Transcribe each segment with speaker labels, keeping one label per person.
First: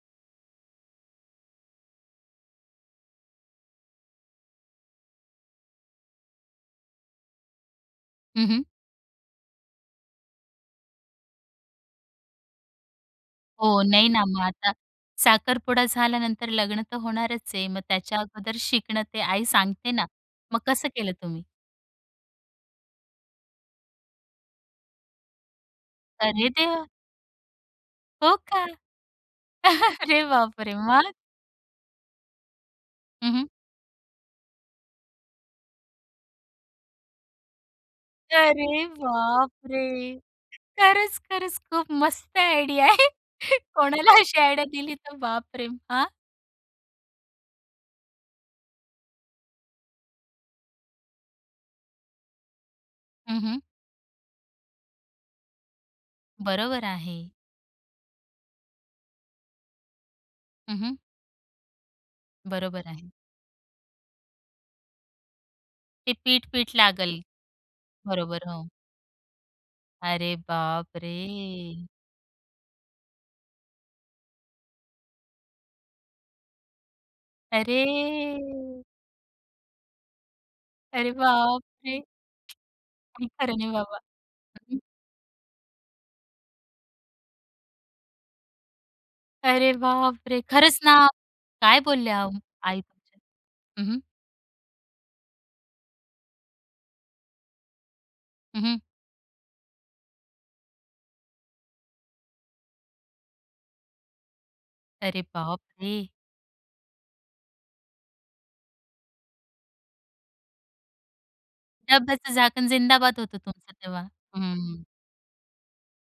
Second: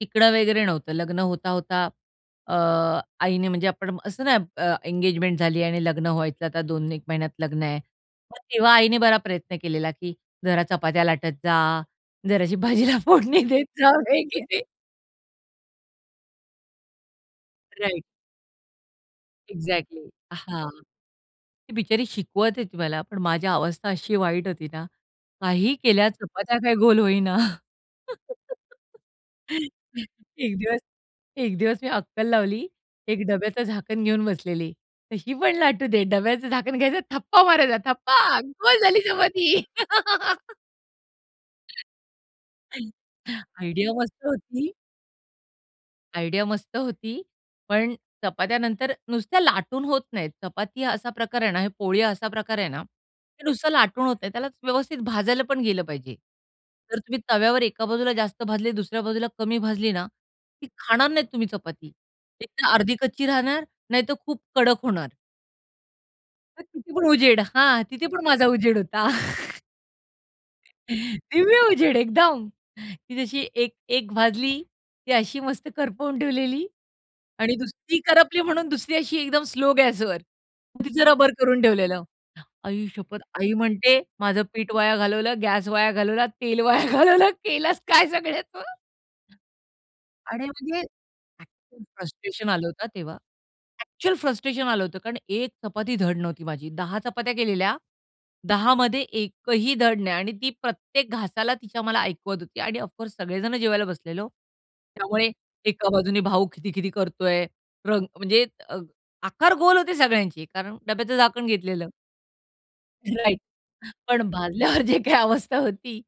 Speaker 1: तिकडा वगैरे नव्हतं लग्न होता होता अ, आईने म्हणजे आपण असतं ना. एंगेजमेंट झाली आणि लग्न व्हायचं आता दोन एक महिन्यात लग्न आहे मग
Speaker 2: हं, हं.
Speaker 1: तेव्हा आईने बरा प्रयत्न केलेला की, "जरा चपात्या लाटत जा, जराशी भाजीला फोडणी देत
Speaker 2: हो,
Speaker 1: जा
Speaker 2: नाही ना, मग
Speaker 1: वगैरे."
Speaker 2: आता साखरपुडा झाल्यानंतर लग्न तर होणारच आहे. मग
Speaker 1: राइट.
Speaker 2: त्याच्या अगोदर शिकणं ते आई सांगते ना.
Speaker 1: एक्झॅक्टली
Speaker 2: मग
Speaker 1: हां.
Speaker 2: कसं केलं तुम्ही?
Speaker 1: ती बिचारी शिकवत होती मला पण माझी अवस्था अशी वाईट होती ना. काही केल्या
Speaker 2: अरे!
Speaker 1: चपात्या काय
Speaker 2: देवा.
Speaker 1: गोल होईना.
Speaker 2: हो का? अरे
Speaker 1: एक
Speaker 2: बाप रे
Speaker 1: दिवस
Speaker 2: मग?
Speaker 1: एक दिवस मी अक्कल लावली, एक
Speaker 2: हं, हं.
Speaker 1: डब्याचं झाकण घेऊन बसलेली. तर ही पण लाटू दे डब्याचं झाकण घ्यायचं थप्पा मारायचा थप्पा. गोल
Speaker 2: अरे
Speaker 1: झाली
Speaker 2: बाप
Speaker 1: चपाती.
Speaker 2: रे! खरंच, खरंच खूप मस्त आयडिया आहे.
Speaker 1: [unintelligible] आयडिया
Speaker 2: कोणाला
Speaker 1: मस्त
Speaker 2: अशी आयडिया
Speaker 1: होती.
Speaker 2: दिली तर बापरे! हां.
Speaker 1: आयडिया मस्त होती, पण चपात्या नंतर नुसत्या लाटून होत नाहीत. चपाती हा असा प्रकार आहे ना, हे पोळी हा असा प्रकार आहे ना,
Speaker 2: हं,
Speaker 1: ते
Speaker 2: हं.
Speaker 1: नुसतं लाटून होत नाही. त्याला व्यवस्थित भाजायला पण गेलं पाहिजे.
Speaker 2: बरोबर
Speaker 1: जर तुम्ही
Speaker 2: आहे.
Speaker 1: तव्यावर एका बाजूला जास्त भाजली, दुसऱ्या बाजूला कमी भाजली ना, ती
Speaker 2: हं, हं.
Speaker 1: खाणार नाहीत तुम्ही. चपाती एकतर
Speaker 2: बरोबर
Speaker 1: अर्धी
Speaker 2: आहे.
Speaker 1: कच्ची राहणार, नाहीतर खूप कडक होणार.
Speaker 2: ते पीठ
Speaker 1: तर
Speaker 2: पीठ
Speaker 1: तिथे पण
Speaker 2: लागलं.
Speaker 1: उजेड, हा तिथे पण माझा
Speaker 2: बरोबर हो.
Speaker 1: उजेड होता.
Speaker 2: अरे बाप
Speaker 1: दिव्य
Speaker 2: रे!
Speaker 1: उजेड एकदम. ती जशी एक, एक भाजली, ती अशी मस्त करपवून ठेवलेली आणि
Speaker 2: अरे!
Speaker 1: दुसरी करपली म्हणून दुसरी अशी एकदम स्लो गॅसवर मग तिचं
Speaker 2: अरे
Speaker 1: रबर करून
Speaker 2: बाप रे!
Speaker 1: ठेवलेलं. आई शपथ,
Speaker 2: काही
Speaker 1: आई
Speaker 2: खरं नाही बाबा.
Speaker 1: म्हणते, "माझं पीठ वाया घालवलं, गॅस वाया घालवला, तेल वाया घालवलं, केलंस काय सगळ्याच."
Speaker 2: अरे बाप रे!
Speaker 1: आणि
Speaker 2: खरंच
Speaker 1: म्हणजे
Speaker 2: ना. काय
Speaker 1: खूप
Speaker 2: बोलल्या आहो
Speaker 1: फ्रस्ट्रेशन आलं
Speaker 2: आई
Speaker 1: होतं तेव्हा.
Speaker 2: तुमच्या. हं, हं.
Speaker 1: एक्चुअल फ्रस्ट्रेशन आलं होतं. कारण एक चपाती धड नव्हती माझी. 10 चपात्या केलेल्या,
Speaker 2: हं, हं.
Speaker 1: 10मध्ये एकही धड नाही. आणि ती प्रत्येक घासाला तिच्या मला ऐकवत होती. आणि ऑफ कोर्स सगळे जण जेवायला बसलेलो.
Speaker 2: अरे
Speaker 1: त्यामुळे
Speaker 2: बाप
Speaker 1: एका
Speaker 2: रे!
Speaker 1: बाजूने भाऊ खिदि-खिदि करतोय, रंग म्हणजे अ, आकार गोल होते सगळ्यांचे, कारण डब्याचं झाकण घेतलेलं.
Speaker 2: डब्याचं झाकण जिंदाबाद होतं
Speaker 1: राइट
Speaker 2: तुमचं तेव्हा,
Speaker 1: पण भाजल्यावर
Speaker 2: हं.
Speaker 1: जे काही अवस्था होती.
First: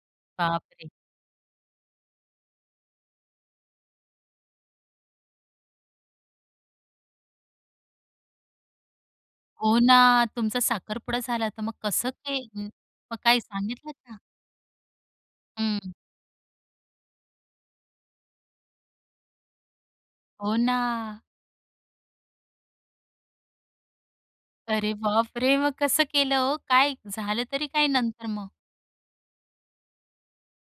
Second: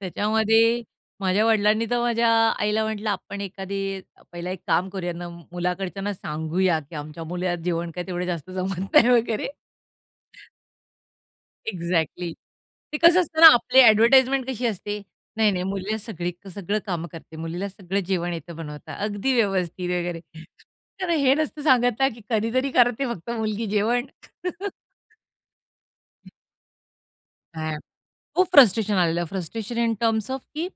Speaker 1: त्याच्यामध्ये
Speaker 2: बापरे!
Speaker 1: माझ्या वडिलांनी तर माझ्या आईला म्हटलं, "आपण एखादी पहिला एक काम करूया. मुलाकडच्यांना सांगूया, की आमच्या मुलीला जेवण काय तेवढं जास्त जमत नाही वगैरे."
Speaker 2: हो ना, तुमचा साखरपुडा झाला, तर मग कसं
Speaker 1: एक्झॅक्टली
Speaker 2: ते
Speaker 1: ते
Speaker 2: मग
Speaker 1: कसं असतं
Speaker 2: काय
Speaker 1: ना आपली
Speaker 2: सांगितलं ना?
Speaker 1: एडव्हर्टाइजमेंट कशी असते. नाही-नाही
Speaker 2: हं.
Speaker 1: मुलीला सगळी सगळं काम करते मुलीला सगळं जेवण येतं बनवता अगदी व्यवस्थित वगैरे.
Speaker 2: हो
Speaker 1: कारण
Speaker 2: ना.
Speaker 1: हे नसतं सांगत नाही की कधीतरी करते फक्त मुलगी जेवण
Speaker 2: अरे बाप रे! मग कसं केलं हो? काय झालं तरी
Speaker 1: हां,
Speaker 2: काय, नंतर
Speaker 1: खूप
Speaker 2: मग?
Speaker 1: फ्रस्ट्रेशन आलेलं. फ्रस्ट्रेशन इन टर्म्स ऑफ की